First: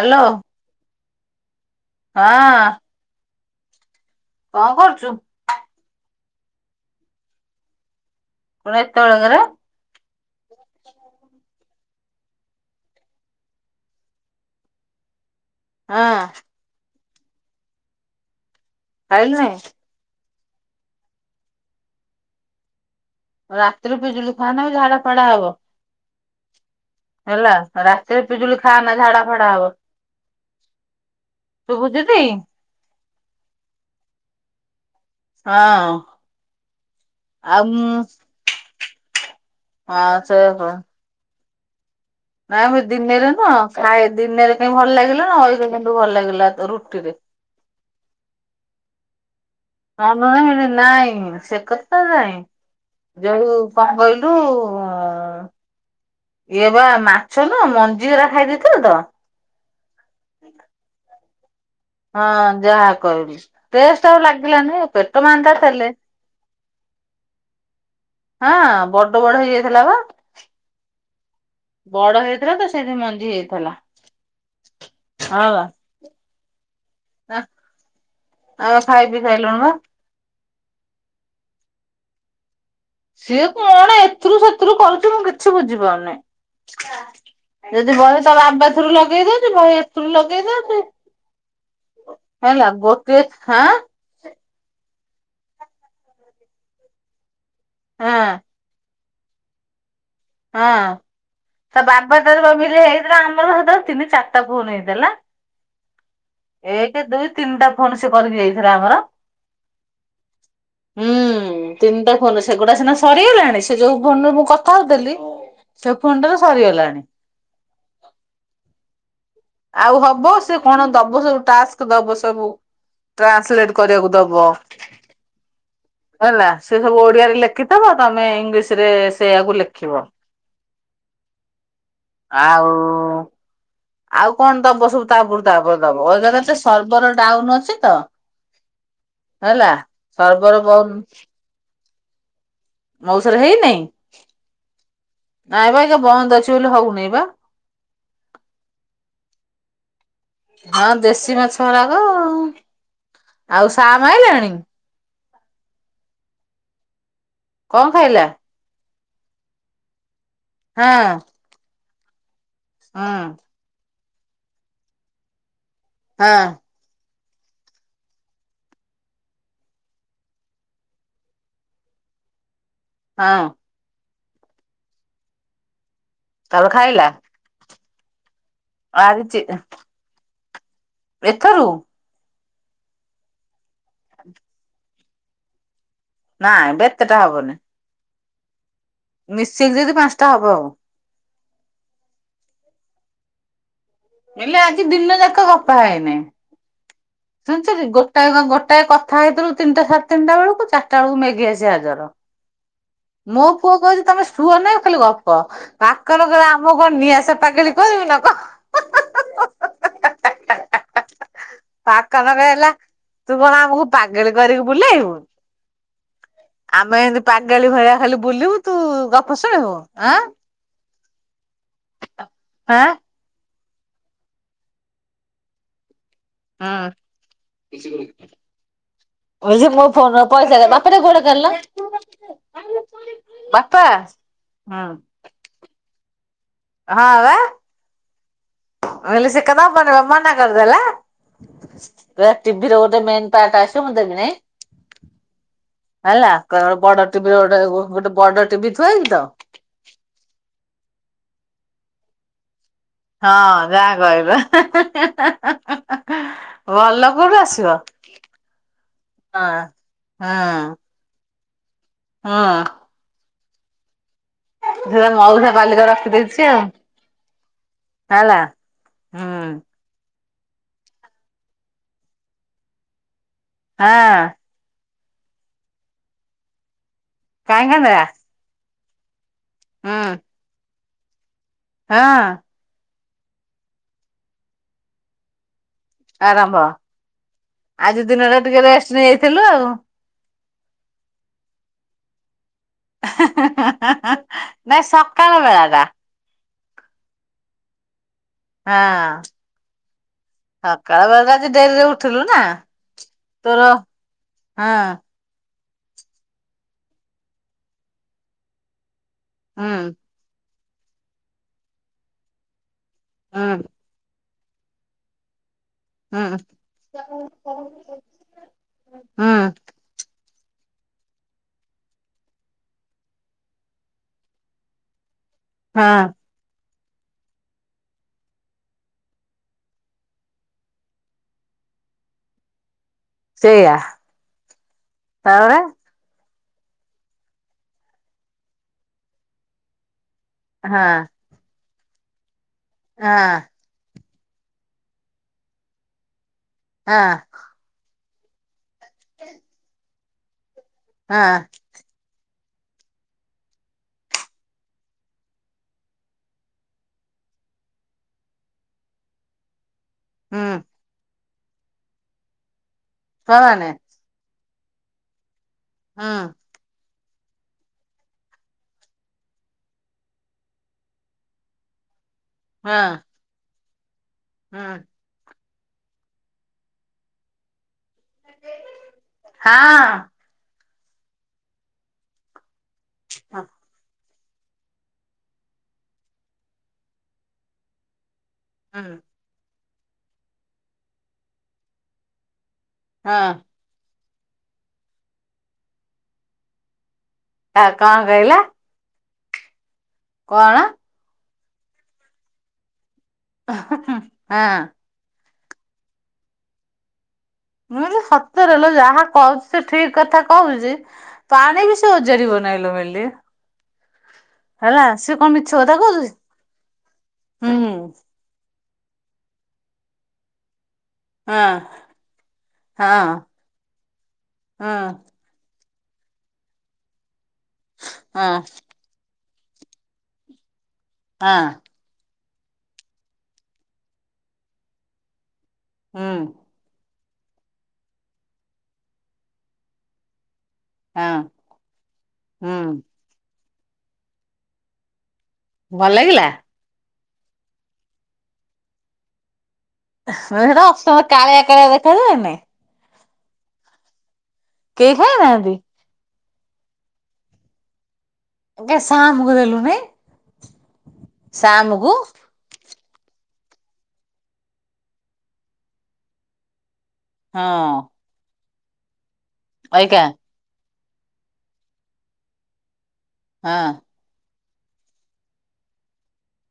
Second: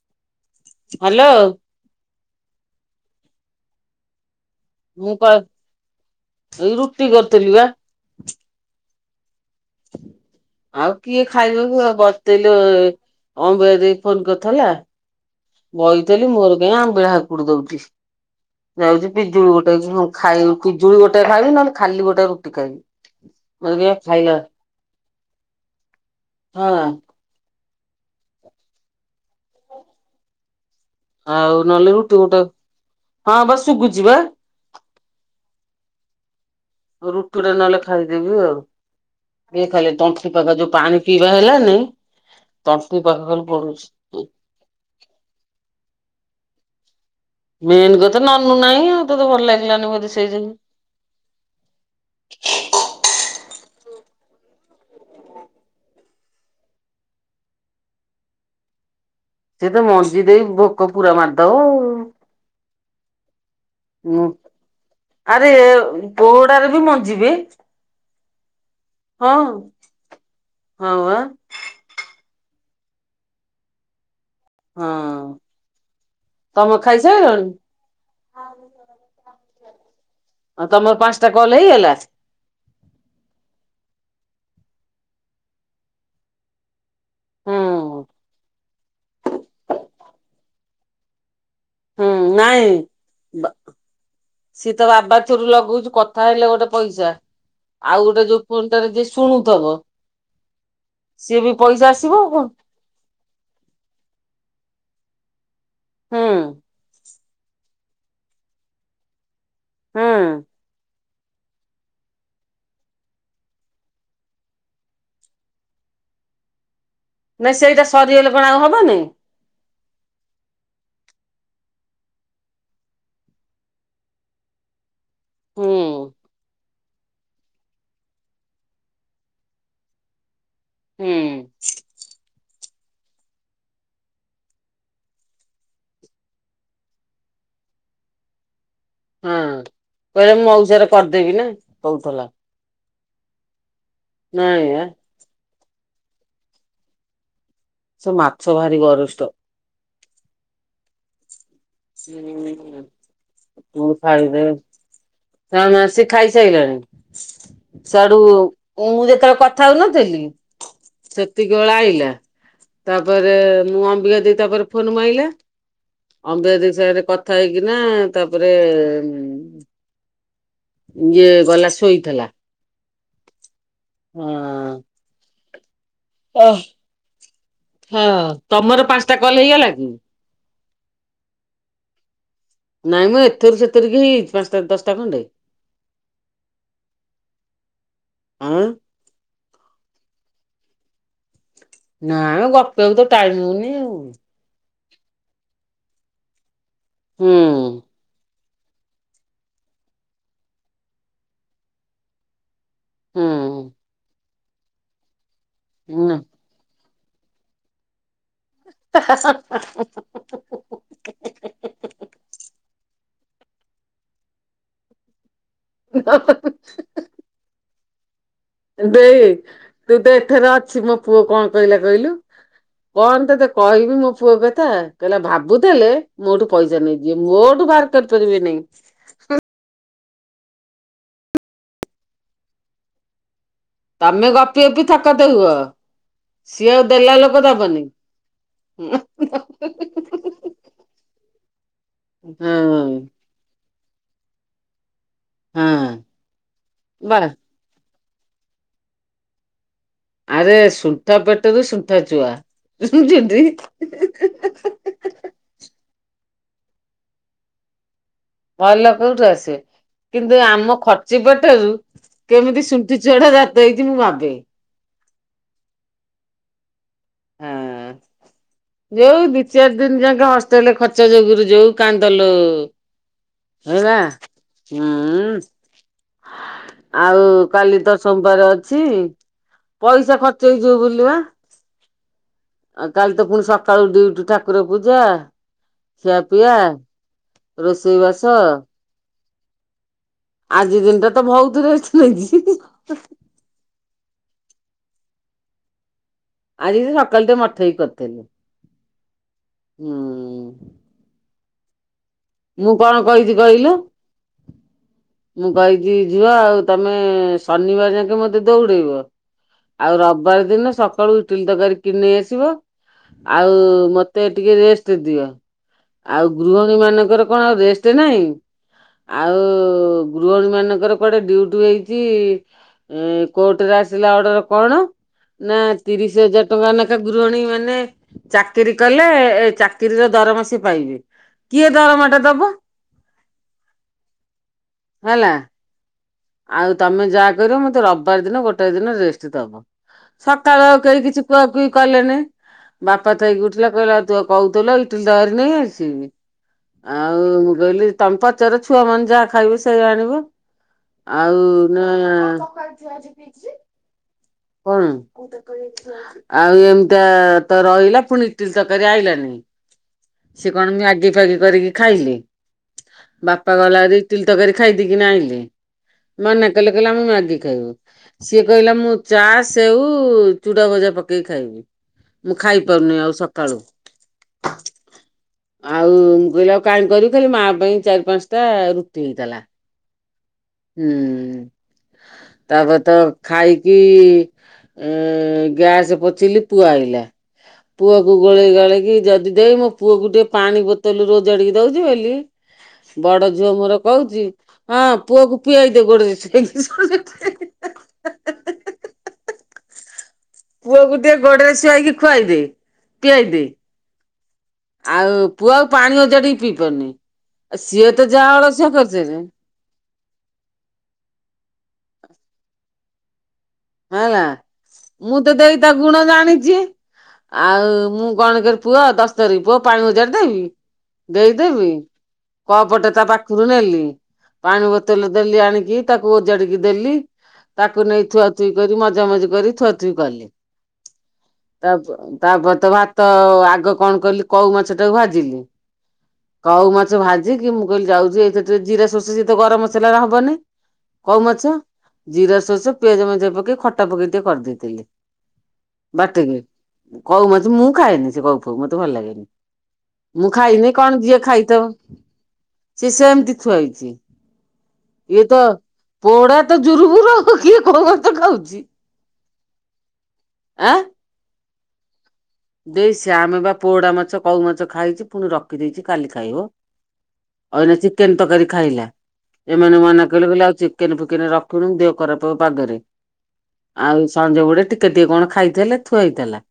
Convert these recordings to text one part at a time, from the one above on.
Hello. Hello. ହଁ। କଣ କରୁଛୁ ମୁଁ କ [inaudible] ରୁଟି କରିଥିଲି ବା। କଣ ଏତେବେଳକରେ। ଆଉ କିଏ ଖାଇବା କୁହ କରଦେଲୁ। ଅମ୍ବିକା ଦେଇ ଫୋନ କରିଥିଲା। ହଁ ବଇଥିଲି ମୋର କାହିଁ ଆମ୍ବିଳା ହାକୁଟି ଦଉଛି ଯାଉଚି ଖାଇଲୁଣି ପିଜୁଳି ଗୋଟେ ଖାଇ ପିଜୁଳି ଗୋଟେ ଖାଇବି ନହଲେ ଖାଲି ଗୋଟେ ରୁଟି ଖାଇବି। ମୋର କାଇଁ ରାତିରେ ପିଜୁଳି ଖାଇଲା ଖାନାବେ ଝାଡା ଫାଡା ହବ। ହଁ ଆ ହେଲା ରାତିରେ ପିଜୁଳି ଖାଆନା ଝାଡା ଫାଡା ହବ। ଆଉ ନହେଲେ ଶୁଭୁଛୁଟି ରୁଟି ଗୋଟେ ହଁ ବା ଶୁଗୁଚି ବା। ହଁ। ରୁଟି ଡେ ଆଉ ନହେଲେ ମୁଁ ଖାଇଦେବି ଆଉ ଏଇ ଖାଇଲେ ହଁ ତଣ୍ଟି ସେ ପାଖ ଯଉ ପାଣି ପିଇବା ହେଲାନି। ନା ଆମେ ତଣ୍ଟି ପାଖ ଦିନେରେ ଖାଲି ନୂଅଁ ପଡୁଛି ଖାଇ ଦିନରେ କେ ଭଲ ଲାଗିଲା ନା [unintelligible] କୁ ଭଲ ଲାଗିଲା ରୁଟିରେ। ମେନ୍ କଥା ନନୁ ନାହିଁ ଆଉ। ତୁ ତୁ ଭଲ ଲାଗିଲାନୁ [unintelligible] ସେ କଥା ନାଇଁ। ଯୋଉ କଣ କହିଲୁ ଅଁ ଇଏ ବା ମାଛ ନୁହ ମଞ୍ଜିରା ଖାଇଦେଇଥିଲୁ ତ। ସେ ତ ମଞ୍ଜି ଦେଇ ଭୋକ ପୁରା ମାରିଦବ ଆଉ। ହଁ ଯାହା କହିବି ଟେଷ୍ଟ ଆଉ ଲାଗିଲାନି ପେଟ ମାନ୍ଦା ଥେଲେ। ପୋହୁଡାରେ ବି ମଞ୍ଜିବି। ହଁ ବଡ ବଡ ହେଇଯାଇଥିଲା ବା। ହଁ ବା। ବଡ ହେଇଥିଲା ତ ସେଇଠି ମଞ୍ଜି ହେଇଥେଲା। ହଁ ତମ ଖାଇସାଇଲଣି। ଆଉ ଖାଇ ପି ସାଇଲୁଣି ବା। ଆଉ ତମର ପାଞ୍ଚଟା କଲ୍ ହେଇଗଲା। ସିଏ କଣ ଏଥିରୁ ସେଥିରୁ କରୁଚି ମୁଁ କିଛି ବୁଝିପାରୁନି। ଯଦି ହୁଁ ବହି ତଳ ଆବାସରୁ ଲଗେଇବ ଦଉଚି ବହି ଏଥିରୁ ଲଗେଇ ଦଉଛି। ହୁଁ ନାଇଁ ହେଲା ଗୋଟିଏ ଖାଁ ସିଏ ତ ବାବାଥିରୁ ଲଗଉଚୁ କଥା ହେଲେ ଗୋଟେ ପଇସା। ଆଉ ହଁ ଗୋଟେ ଯୋଉ ଫୋନ ଟାରେ ଯିଏ ଶୁଣୁଥବ। ହଁ ସିଏ ବି ତା ପଇସା ଆସିବ ବାବା ଆଉ କଣ ତାର ଭାବିଲେ। ସେରା ଆମର ହେତେବେଳେ ତିନି ଚାରିଟା ଫୋନ ହେଇଦେଲା ହୁଁ ଏକେ, ଦୁଇ ତିନିଟା ଫୋନ୍ ସେ କରିକି ଯାଇଥିଲା ଆମର। ହୁଁ। ହୁଁ ତିନିଟା ଫୋନ ସେଗୁଡା ସିନା ସରିଗଲାଣି ସେ ଯୋଉ ଫୋନରେ ମୁଁ କଥା ହଉଥିଲି। ସେ ଫୋନଟାର ସରିଗଲାଣି। ନାଇଁ ସେଇଟା ସରିଗଲେ କଣ ଆଉ ହବ ନାହିଁ। ଆଉ ହବ ସେ କଣ ଦବ ସବୁ ଟାସ୍କ ଦବ ସବୁ। ଟ୍ରାନ୍ସଲେଟ କରିବାକୁ ଦବ। ହୁଁ ହେଲା ସେ ସବୁ ଓଡିଆରେ ଲେଖିଥବ ତମେ ଇଂଲିଶ ରେ ସେଇଆକୁ ଲେଖିବ। ହୁଁ। ଆଉ। ଆଉ କଣ ଦବ ସବୁ ତାପରେ ତାପରେ ଦବ ଏକାଥରେ ସେ ସର୍ଭର ଡାଉନ ଅଛି ତ। ହଁ ହେଲା କଇଲା ସର୍ବର ମୋଉସାର ବନ୍ଦ କରଦେବି ନା କଉଥଲା। ମୋଉସାର ହେଇନେଇଁ। ନାଇଁ ଆ। ନାଇଁ ବା ଏଇ ଯୋଉ ବନ୍ଦ ଅଛି ବୋଲି ହୋଉନେଇ ବା। ସେ ମାଛ ଭାରି ଗରୁଷ୍ଠ। ହଁ ଦେଶୀ ମାଛ ରାଗ ଆଉ। ଆଉ ସାର ଆଇଲେଣି? ନାଁ ନାଁ ସିଏ ଖାଇସାଇଲାଣି। କଣ ସ୍ୟାଡୁ ଖାଇଲା? ମୁଁ ଯେତୋବେଳେ କଥା ହୋଉନଥିଲି। ହଁ ଏତିକି ଓଳେ ଆଇଲା ହଁ ତାପରେ ମୁଁ ଅମ୍ବିକା ଦେଇ ତାପରେ ଫୋନ ମାଇଲା। ହଁ ଅମ୍ୱିକା ଦେଇ ସାଙ୍ଗରେ କଥା ହେଇକିନା। ତାପରେ ଇଏ ଗଲା ଶୋଇଥିଲା। ହଁ ଉଁ ଆଁ ଓଃ ତାପରେ ଖାଇଲା ହଁ ତମର ପାଞ୍ଚଟା ଆଜି ଚି କଲ ହେଇଗଲା କି? ଏଥରୁ ନାଇଁମଁ ଏଥିରୁ ସେଥୁରୁ ହେଇ ପାଞ୍ଚଟା ଦଶଟା ଖଣ୍ଡେ। ନାଇଁବେ ଏତେଟା ହବନି। ଆଉ ମିଶିକି ଯଦି ପାଞ୍ଚଟା ହବ ଆଉ। ନା ମଁ ଗପିବାକୁ ତ ଟାଇମ ହୋଉନି ଆଉ। ହେଲେ ଆଜି ଦିନଯାକ ଗପା ହେଇନେଇଁ। ହୁଁ ଜାନଚକି ଗୋଟା କଟା କଥା ହେଇଥିଲୁ ତିନିଟା ସାଡ଼ ତିନିଟା ବେଳକୁ। ଚାରଟା ବେଳକୁ ମେଘି ଆସି ହାଜର। ହୁଁ। ମୋ ପୁଅ କଉଚି ତମେ ସୁୁଅ ନାଇ ଖାଲି ଗପ। ନା। ପାକର କରେ ଆମ ମୁଁ କଣ ନିଆ ଆସ ପାାଗେଳି କହିବି ନା କଣ? ପାକ ନକ ହେଲା ତୁ କଣ ଆମକୁ ପାଗେଳି କରିକି ବୁଲେଇବୁ? ଆମେ ଏମିତି ପାଗାଳି ଭଳିଆ ଖାଲି ବୁଲିବୁ। ତୁ ଦେଇଇ ଗପ ଶୁଣିବୁ ତୁ ତ ଆଁ ଏଥର ଅଛୁ ମୋ ପୁଅ କଣ କଇଲା କଇଲୁ? ଆଁ କଣ ତତେ କହିବି ମୋ ପୁଅ କଥା। କହିଲା ଭାବୁଥୁଲେ ମୋ ଠୁ ପଇସା ହୁଁ ନେଇଯିବେ ମୋଠୁ ଭାର କରିପାରିବେ ନେଇଁ। କୋଉଚି ମୋ ଫୋନ ପଇସା ନାଇଁ। ବାପା ଟିକେ ଗୋଡ କାଡ଼ଲ। ତମେ ଗପି ଗପି ଥକତ ହୁଅ। ସିଏ ଆଉ ହଁ ଦେଲା ବା ଲୋକ ଦବନି। ତା ହଁ କରଦେଲା ଟିଭିରେ ଗୋଟେ ମେ ପାର୍ଟ ଆସିବ ମୁଁ ଦେମିନେଇଁ। ହଁ ହେଲା କର ବଡ ବା ଟିଭିରେ ଗୋଟେ ଗୋଟେ ବଡ ଟିଭି ଥୁଆ ହେଇଚି ତ। ଆରେ ସୂତା ପେଟରୁ ସୂତା ଚୁଆ। ହଁ ଯାହା କହିଲ ବଲ କୋଉଠୁ ଆସିବ। ଭଲ କୋଉଠୁ ହଁ ଆସିବ। ହଁ କିନ୍ତୁ ଆମ ଖର୍ଚି ପଟରୁ ହଁ କେମିତି ସୁ ଣ୍ଠି ଚୁଆ ଟା ଜାତ ହେଇଚି ମୁଁ ଭାବେ। ସେ ମଉସା ପାଲିକ ରଖିଦେଇଚି ଆଉ। ହେଲା ହଁ ଯୋଉ ହୁଁ ଦି, ଚାରି ଦ ଦିନ ଯାକେ ହଷ୍ଟେ ଖର୍ଚ୍ଚ ଯୋଗରୁ ଯଉ କାନ୍ଦଲୋ ହେଲା ହଁ ହୁଁ। ଆଉ କାହିଁ କାଲି ତ କାନ୍ଦିଲା ସୋମବାର ଅଛି ହୁଁ ପଇସା ଖର୍ଚ୍ଚ ହେଇଯିବ ବୁଲିବା। ହଁ। ଆଉ କାଲି ତ ପୁଣି ସକାଳୁ ଡିଉଠି ଠାକୁର ପୂଜା। ଖିଆପିଆ, ଆରମ୍ଭ ରୋଷେଇ ବାସ ନେଇଥିଲୁ ଆଉ। ଆଜି ଦିନଟା ତ ବହୁତରେ ଅଛି। ହାଁ ହାଁ ହାଁ ହାଁ ନାଇଁ ସକାଳ ବେଳା ଟା। ଆଜି ସକାଳୁ ଟେ ମଠେଇ କରିଥିଲି। ହଁ ହୁଁ ସକାଳ ବେଳାଟା ଆଜି ଡେରିରେ ଉଠ ଥିଲୁ ନା ମୁଁ କଣ କହିଛି ତୋର କହିଲୁ? ହଁ ମୁଁ କହିଛି ଯିବା ଆଉ ତମେ ଶନିବାର ଯାକେ ମତେ ଦୌଡେଇବ ହୁଁ ଆଉ ରବ ବ ଦିନ ସକାଳୁ ଇଟିଲି ତରକାର କିଣେଇ ଆସିବ ହୁଁ ଆଉ ମତେ ମତେ ଟିକେ ରେଷ୍ଟ ଦିଅ ଆଉ ହୁଁ। ଗୃହିଣୀ ମାନଙ୍କର କଣ ରେଷ୍ଟ ନାଇଁ ହୁଁ ଆଉ ଗୃହିଣୀ ମାନଙ୍କର କୁଆଡେ ଡିଉଟି ହେଇଛି। ଏ କୋର୍ଟରେ ଆସିଲା ଅର୍ଡର କଣ ନା ହଁ ତିରିଶ ହଜାର ଟଙ୍କାନେକା ଗୃହିଣୀ ମାନେ ଚାକିରି କଲେ ଏ ଚାକିରିର ଦରମାସି ପାଇବେ। କିଏ ଦରମାଟା ଦବ? ସେଇଆ ହେଲା। ତାପରେ ଆଉ ତମେ ଯାହା କରିବ ମତେ ରବିବାର ଦିନ ଗୋଟାଏ ଦିନ ରେଷ୍ଟ ଦେବ। ସକାଳ ଆଉ ହଁ କେହି କିଛି କୁଆକୁଇ କଲେନି ବାପା ହଁ ଥାଇ [inaudible] [unintelligible] ତୁ କହୁଥିଲ ଇଠିଲି ତରକାରୀ ନେଇ ଆସିବି। ହଁ ଆଉ ମୁଁ କହିଲି [inaudible] [inaudible] ଛୁଆାମାନେ ଯାହା ଖାଇବେ ସେଇଆ ଆଣିବ। ହଁ ଆଉ ନ କଣ? ଆଉ ଏମିତିଆ ତ ରହିଲା ପୁଣିି ଇଟିଲି ତରକାରୀ ଆଇଲାନି? ହୁଁ ସେ କଣ ମ୍ୟାଗି ଫାଗି କରିକି ଖାଇଲେ। ବାପା ଛୁଆମାନେ ଗଲାଭାରି ଇଟିଲି ତରକାରୀ ଖାଇଦେଇକି ଆଇଲେ ହୁଁ ମନା କଲେ କହିଲେ ଆମେ ମ୍ୟାଗି ଖାଇବୁ। ସିଏ କହିଲା ମୁଁ ଚା, ସେଉ, ଚୁଡା ଭଜା ପକେଇକି ଖାଇବି। ମୁଁ ଖାଇପାରୁନି ଆଉ ସକାଳୁ ହଁ। ଆଉ କହିଲା କାଇଁ କରିବି ଖାଲି ମା ପାଇଁ ଚାରି, ପାଞ୍ଚ ଟା ରୁଟି ହେଇଥିଲା। ହଁ। ହୁମ ତାପରେ ତ ଖାଇକି ଉମ ଗ୍ୟାସ ପୋଛିଲି ପୁଅ ଆଇଲା ପୁଅକୁ ଗୋଳେଇ ଗାଳେଇକି ହୁଁ ଯଦି ଦେଇ ମୁଁ ପୁଅ କୁ ଟିକେ ପାଣି ବୋତଲ ରେ ଓଜାଡିକି ଦଉଛି ବୋଲି ବଡ ହଁ ଝିଅ ମୋର କହୁଛି ହଁ ପୁଅକୁ ପିଆଇ ଦେ ଗୋଡରେ [unintelligible] ଆ କଣ କହିଲା? କଣ ପୁଅକୁ ଟିକେ ଗୋଡରେ ଶୁଆଇକି ଖୁଆଇଦେ ପିଆଇଦେ। ହଁ ହୁ ହୁଁ। ଆଉ ପୁଅ ଆଉ ପାଣି ଓଜାଡ଼ି ପିଇ ପାରୁନି। ଆଉ ମୁଁ ସିଏ କହିଲି ତ ଯାହା ସତରେ ଲୋ ଅଳସିଆ ଯାହା କରିଛନ୍ତି କହୁଛି ସେ ଠିକ କଥା କହୁଛି। ପାଣି ବି ସେ ଓଜାଡିବନି ଲୋ ମିଲି। ହଁ ହେଲା ହେଲା ସେ ମୁଁ କଣ ତ ମିଛ ଦେଇ ତା କଥା ଗୁଣ କହୁଛି ଜାଣିଚି ହୁଁ ଆଉ ମୁଁ କଣ କିରେ ପୁଅ ଦସ ଥରକୀ ପୁଅ ପାଣି ଓଜାରି ଦେବିକି? ହଁ ଦେଇଦେବି କପଟେ ହଁ ତା ପାଖୁରୁ ନେଲି ପାଣି ହଁ ବୋତଲ ଦେଲି ଆଣିକି ତାକୁ ଓଜାଡିକି ଦେଲି ତାକୁ ନେଇ ଥୁଆ ହଁ ଥୁଇ ମଜାମଜି କରି ଥୁଆଥୁଇ କଲି। ହାଁ। ତା ପ ତାପରେ ତ ଭାତ ଆଗ କଣ କଲିି କଉ ମାଛ ଟାକୁ ଭାଜିଲି। ହୁଁଉଁ। କଉ ମାଛ ଭାଜିକି ମୁଁ କଇଲି ଯାଉଚି ଏଇଥେରେ ଟିକେ ଜିରା, ଷୋରିଷ ସେତ ଗରମ ମସଲା ରେ ହବନି। ହଁ କଉ ମାଛ ଜିରା, ହୁଁ ଷୋରିଷ, ପିଆଜ ମେଞ୍ଚେ ପକେଇ ଖଟା ପକେଇ ଟିକେ କରିଦେଇଥିଲି। ଭଲ ଲାଗିଲା ବାଟିକି କଉ ମାଛ ମୁଁ ଖାଏନି ସେ କଉ ଫଉ ମତେ ଭଲ ଲାଗେନି। ମୁଁ ସେଟା ଖାଇନି କଣ ଅସନା ଯିଏ କାଳିଆ କାଳିଆ ଖାଇଥବ। ଦେଖାଯାଏନି ସେ ସେମତି ଥୁଆ ହେଇଚି କେହି ଇଏ ତ ଖାଇନାହାନ୍ତି ପୋଡା ତ ଜୁରୁବୁୁରୁ ଆଉ କିଏ କଉ ଭାତ ଖାଉଛି। ବେ ଶାମୁକୁ ଦେଲୁନେଇ ଆଁ ଶାମୁକୁ ଦେଇ ଶାମ ବା ପୋଡା ମାଛ କଉ ମାଛ ଖାଇଛି ପୁଣି ରଖିଦେଇଛି କାଲି ଖାଇବ। ହଁ ଅଇନା ଚିକେନ୍ ତକାରୀ ଖାଇଲା ଏମାନେ ଅଇକା ମନା କଲେ କଇଲେ ଆଉ ଚି କେନ୍ ଫିକେନ୍ ରଖୁନୁ ଦେହ ଖରାପ ହବ ପାଗେରେ। ହାଁଆଁ। ଆଉ ଏଇ ସଞ୍ଜ ଗୁଡେ ଟିକେ ଟିକେ କଣ ଖାଇଥେଲେ ଥୁଆ ହେଇଥେଲା।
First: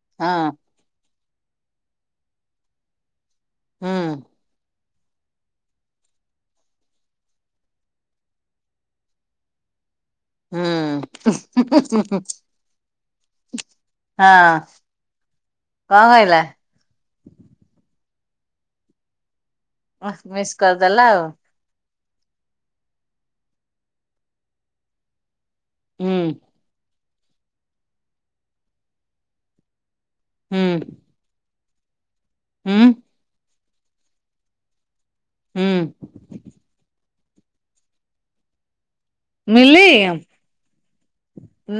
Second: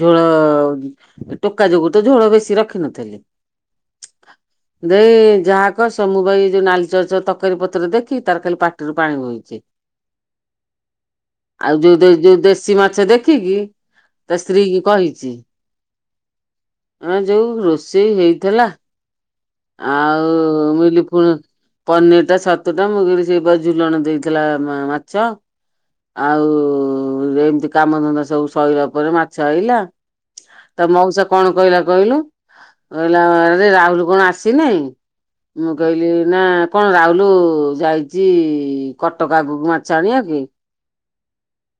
ଝୋଳ ହଁ ଅ ଟୋକା ଯୋଗୁ ତ ଝୋଳ ବେଶୀ ରଖିନଥିଲି। ହୁଁ ଦେଇ ଯାହା କହ ସମୁ ଭାଇ ଯୋଉ ନାଲି ଚରଚ ତକାରୀ ପତର ଦେଖି ତାର ଖାଲି ପାଟିରୁ ପାଣି ବୋହୁଚି। ହୁଁ ଆଉ ଯୋଉ ଯୋଉ ଯୋଉ ଦେଶୀ ମାଛ ଦେଖିକି ତା ହଁ ସ୍ତ୍ରୀ କି କହିଛି। କଣ କହିଲା ଆ ଯୋଉ ରୋଷେଇ ହେଇଥେଲା। ଆଉ ମିସ୍ ମୁଇଲି କରିଦେଲା ଆଉ ଫୁଣି ପନିର ଟା ଛତୁ ଟା ମୁଁ କହିଲି ସେଇପା ଝୁଲଣ ଦେଇଥେଲା ମାଛ। ହୁଁ ଆଉ ଏମତି କାମଧନ୍ଦା ସବୁ ସଇଲା ପରେ ମାଛ ଆଇଲା। ହୁଁ ତ ମଉସା କଣ କହିଲା କହିଲୁ, ହୁଁ କହିଲା ଆରେ ରାହୁଲୁ କଣ ଆସିନେଇଁ? ମୁଁ ହୁଁ କହିଲି ନା କଣ ରାହୁଲୁ ଯାଇଚି କଟକ ଆଗୁକୁ ମିଲି? ମାଛ ଆଣିଆ କି?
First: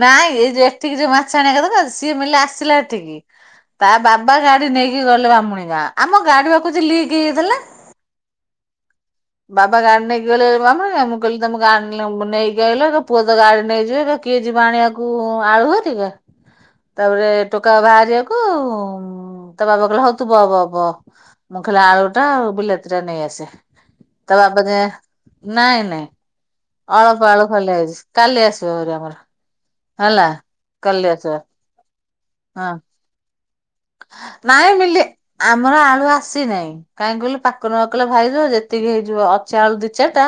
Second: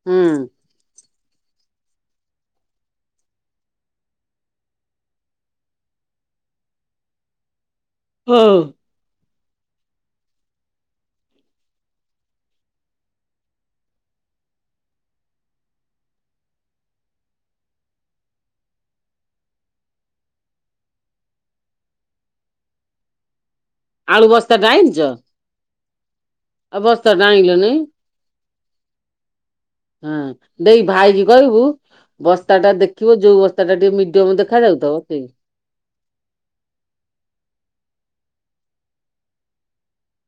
ନାଇଁ ହୁଁ ଏଇ ଯେ ଏଠିକି ଯୋଉ ମାଛ ଆଣିଆ କଥା ତ, ସିଏ ମିଲଲା ଆସିଲା ଏଠିକି। ତା ବାବା ଗାଡି ନେଇକି ଗଲେ ବାମୁହୁଁଣି ଗାଁ। ଆମ ଗାଡି ପା କୋଉଚି ଲିକ୍ ହେଇଯାଇଥେଲା। ହୋଉ। ବାବା ଗାଡି ନେଇକି ଗଲେ ବାମୁହୁଁଣି ଗାଁ। ମୁଁ କଇଲି ତମ ଗାଡି ନେଲେ ମୁଁ ନେଇକି ଆଇଲ ତ ପୁଅ ତ ଗାଡି ନେଇଯିବେ କିଏ ଯିବ ଆଣିବାକୁ ଆଳୁ ହରିଗା? ତାପରେ ଟୋକା ବାହାରିଆକୁ ହୁଁଉଁ ତା ବାବା କହିଲେ ହଉ ତୁ ବ ବ ବ ମୁଁ ଖାଲି ଆଳୁ ଟା ଆଉ ବିଲାତି ଟା ନେଇଆସେ। ଆଳୁ ତା ବାବା ବସ୍ତାଟା ଯେଁ, ଆଣିଛ ନାଇଁ ନାଇଁ ଆଉ ବସ୍ତାଟା ଅଳପ ଆଳୁ ଆଣିଲନି ଖାଲିଆଇଛି। କାଲି ଆସିବ ଭାରି ଆମର। ହେଲା ହଁ ଦେଇ ଭାଇକି କଲିଆଚପା କହିବୁ, ବସ୍ତା ହଁ ଟା ଦେଖିବ ଯୋଉ ବସ୍ ତାଟା ଟିକେ ମିଡିୟମ ନାଇଁ ଦେଖାଯାଉଥବ ମିଲି କିଣିବେ। ଆମର ଆଳୁ ଆସିନେଇଁ। କାହିଁକି କହିଲୁ ପାକୁନ ପା କହିଲା ଭାଇଜ ଯେତିକି ହେଇଯିବ ଅଛି ଆଳୁ ଦି ଚାରଟା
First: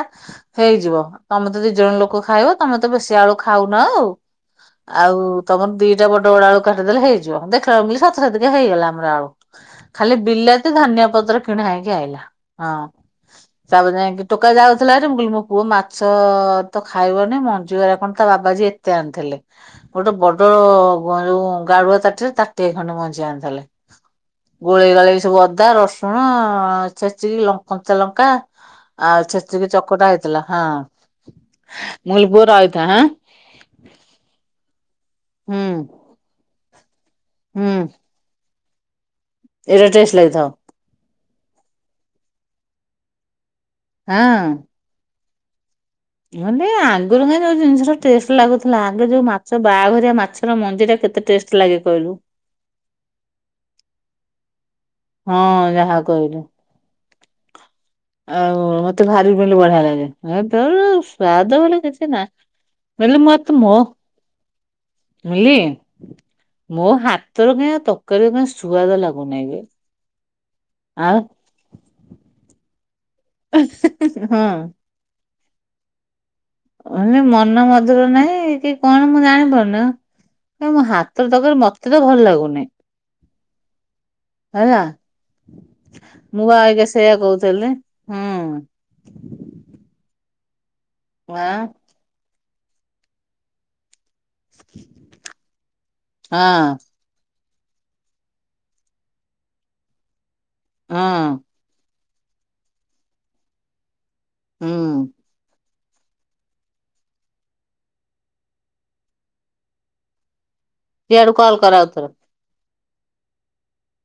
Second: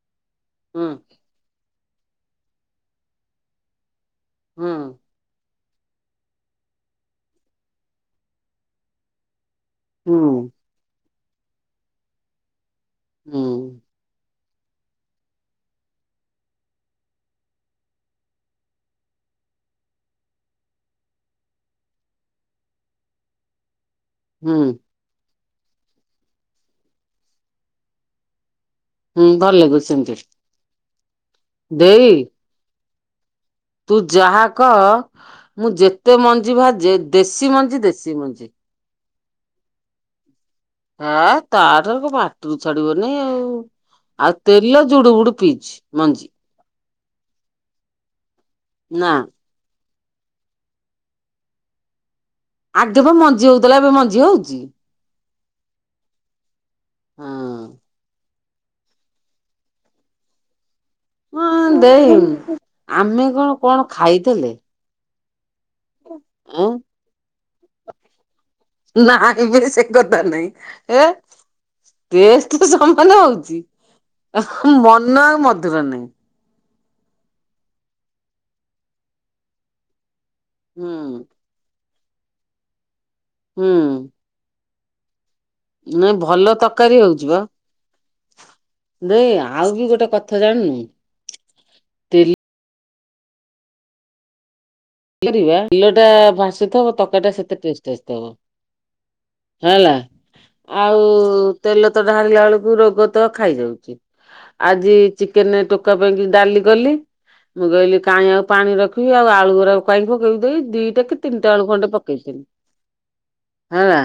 ହୁଁ ହେଇଯିବ। ତମେ ତ ଦି ଜଣ ଲୋକ ଖାଇବ, ତମେ ତ ବେଶି ଆଳୁ ଖାଉନ ଆଉ। ହୁଁ ଆଉ ତମର ଦିଟା ବଡ଼ ବଡ଼ ଆଳୁ କାଟିଦେଲେ ହେଇଯିବ। ଦେଖିଲାବେଳୁକୁ ମୁଁ ଅଲି ସତ ସତିକା ହେଇଗଲା ଆମର ହେଇଗଲା ଆଳୁ। ଖାଲି ହୁଁ ବିଲାତି ଧନିଆଁ ପତ୍ର କିଣା ହେଇକି ଆଇଲା। ହଁ। ହୁଁ। ବାବା ଯାଇଁକି ଟୋକା ଯାଉଥିଲା ହରି ମୁଁ କଲି ମୋ ପୁଅ ମାଛ ଅ ତ ଖାଇବନି ମଞ୍ଚୁଳାରେ କଣ ତା ବାବାଜେତ ତା ଆଣିଥିଲେ। ଗୋଟେ ବଡ ଗୋଁ ଯୋଉ ଗାଡୁଆ ତାଟିରେ ତାଟିଏ ଖଣ୍ଡେ ମଞ୍ଚ ଜାଆନ୍ତା ହେଲେ। ହୁଁ ଗୋଳିଇ ଗାଳେଇ ସବୁ ଅଦା ରସୁ ଶୁଣ ଛେଚିକି ଲ କଞ୍ଚା ଲଙ୍କା ଆଉ ହୁଁ ଭଲ ଛେଚିକି ଲାଗିବ ଚକଟା ସେମିତି ହେଇଥିଲା। ହଁ। ଦେଇ ମୁଁ କହିଲି ପୁଅ ରଇଥା ଆଁ ତୁ ଯାହା କହ। ହୁଁ ମୁଁ ଯେତେ ମଞ୍ଜି ଭାଜେ, ଦେଶୀ ମଞ୍ଜି ହୁଁ ଦେଶୀ ମଞ୍ଜି। ଏଇଟା ଟେଷ୍ଟ ଲାଗିଥବ। ହଁ ତାର ପାଟିରୁ ଛାଡିବନି ଆଉ। ଆଉ ହଁ। ତେଲ ଜୁଡ଼ୁ ବୁଡ଼ୁ ପିଇଛି। ମଞି। ହେନେଇ ଆଗରୁ କାଇଁ ଯୋଉ ଜିନିଷ ସବୁ ଟେଷ୍ଟ ଲାଗୁଥିଲା। ଆଗେ ନା ଯୋଉ ମାଛ ସବୁ ବାହାଘରିଆ ମାଛର ମଞ୍ଜିଟା କେତେ ଟେଷ୍ଟ ଲାଗେ କହିଲୁ? ଆଗେ ପା ମଞ୍ଜି ହଉଥିଲା। ଏବେ ମଞ୍ଜି ହଉଛି? ହଁ ଯାହା କହିଲୁ। ହଁ। ଆଉ ମତେ ଭାରି ମିିଲି ବଢିଆ ଲାଗେ। [unintelligible] ସ୍ଵାଦ ବୋଲି ହଁ କିଛି ଦେଇ ନାହଁ। ବଲେ ଆମେ କଣ ମତ ମୋ କଣ ଖାଇଥିଲେ ମିଲି, ଆଁ ମୋ ହାତରୁ କାଇଁ ଆଉ ତରକାରୀ କାଇଁ ଶୁଆଦ ନାଇଁ ପେରି ସେ କଥା ନାଇଁ। ଏ। ଆଉ ଟେଷ୍ଟ ତ ସମାନ ହଉଛି ହଁ ତି ହ ଉଁ ମନ ଆଉ ମଧୁର ନାହିଁ। ଅଁ ନାଇଁ ମନ ମଧୁର ନାହିଁ କି କଣ ମୁଁ ଜାଣିପାରୁନ। କାଇଁ ମୋ ହୁଁ ହାତର ତରକାରୀ ମତେ ତ ଭଲ ଲାଗୁନି। ହୁଁ। ହେଲା। ନାଇଁ ଭଲ ମୁଁ ବା ଅଇକା ତରକାରୀ ସେଇଆ କହୁଥିଲି। ହୁଁ। ଦେ ଆ ଆଉ କି ଗୋଟେ କଥା ଜାଣିନୁ। [unintelligible] ତେଲ [unintelligible] ବିଲ ଟା ହଁ ଭାସିଥିବ ତକାରି ଟା ସେତେ ଟେଷ୍ଟ। ଟେଷ୍ଟ ହେବ। ହେଲା। ଆଉ ହଁ ତେଲ ତ ଢାଳିଲା ବେଳକୁ ରୋଗ ତ ଖାଇଯାଉଛି। ଆଜି ହୁଁ ଚିକେନ ଟୋକ ତା ପାଇଁକି ଡାଲି କଲି। ମୁଁ କହଲିି କାଁଇ ଆଉ ପାଣି ରଖିବି, ଆଉ ଆଳୁ ଗୁରାକ ପାଇଁ ପକେଇ ପକେଇ ଦିଟା କି ସିଆଡୁ ତିନିଟା କଲ୍ ଆଳୁ କର ଖଣ୍ଡେ ଆଉଥରେ। ପକେଇଥିଲି ହେଲା।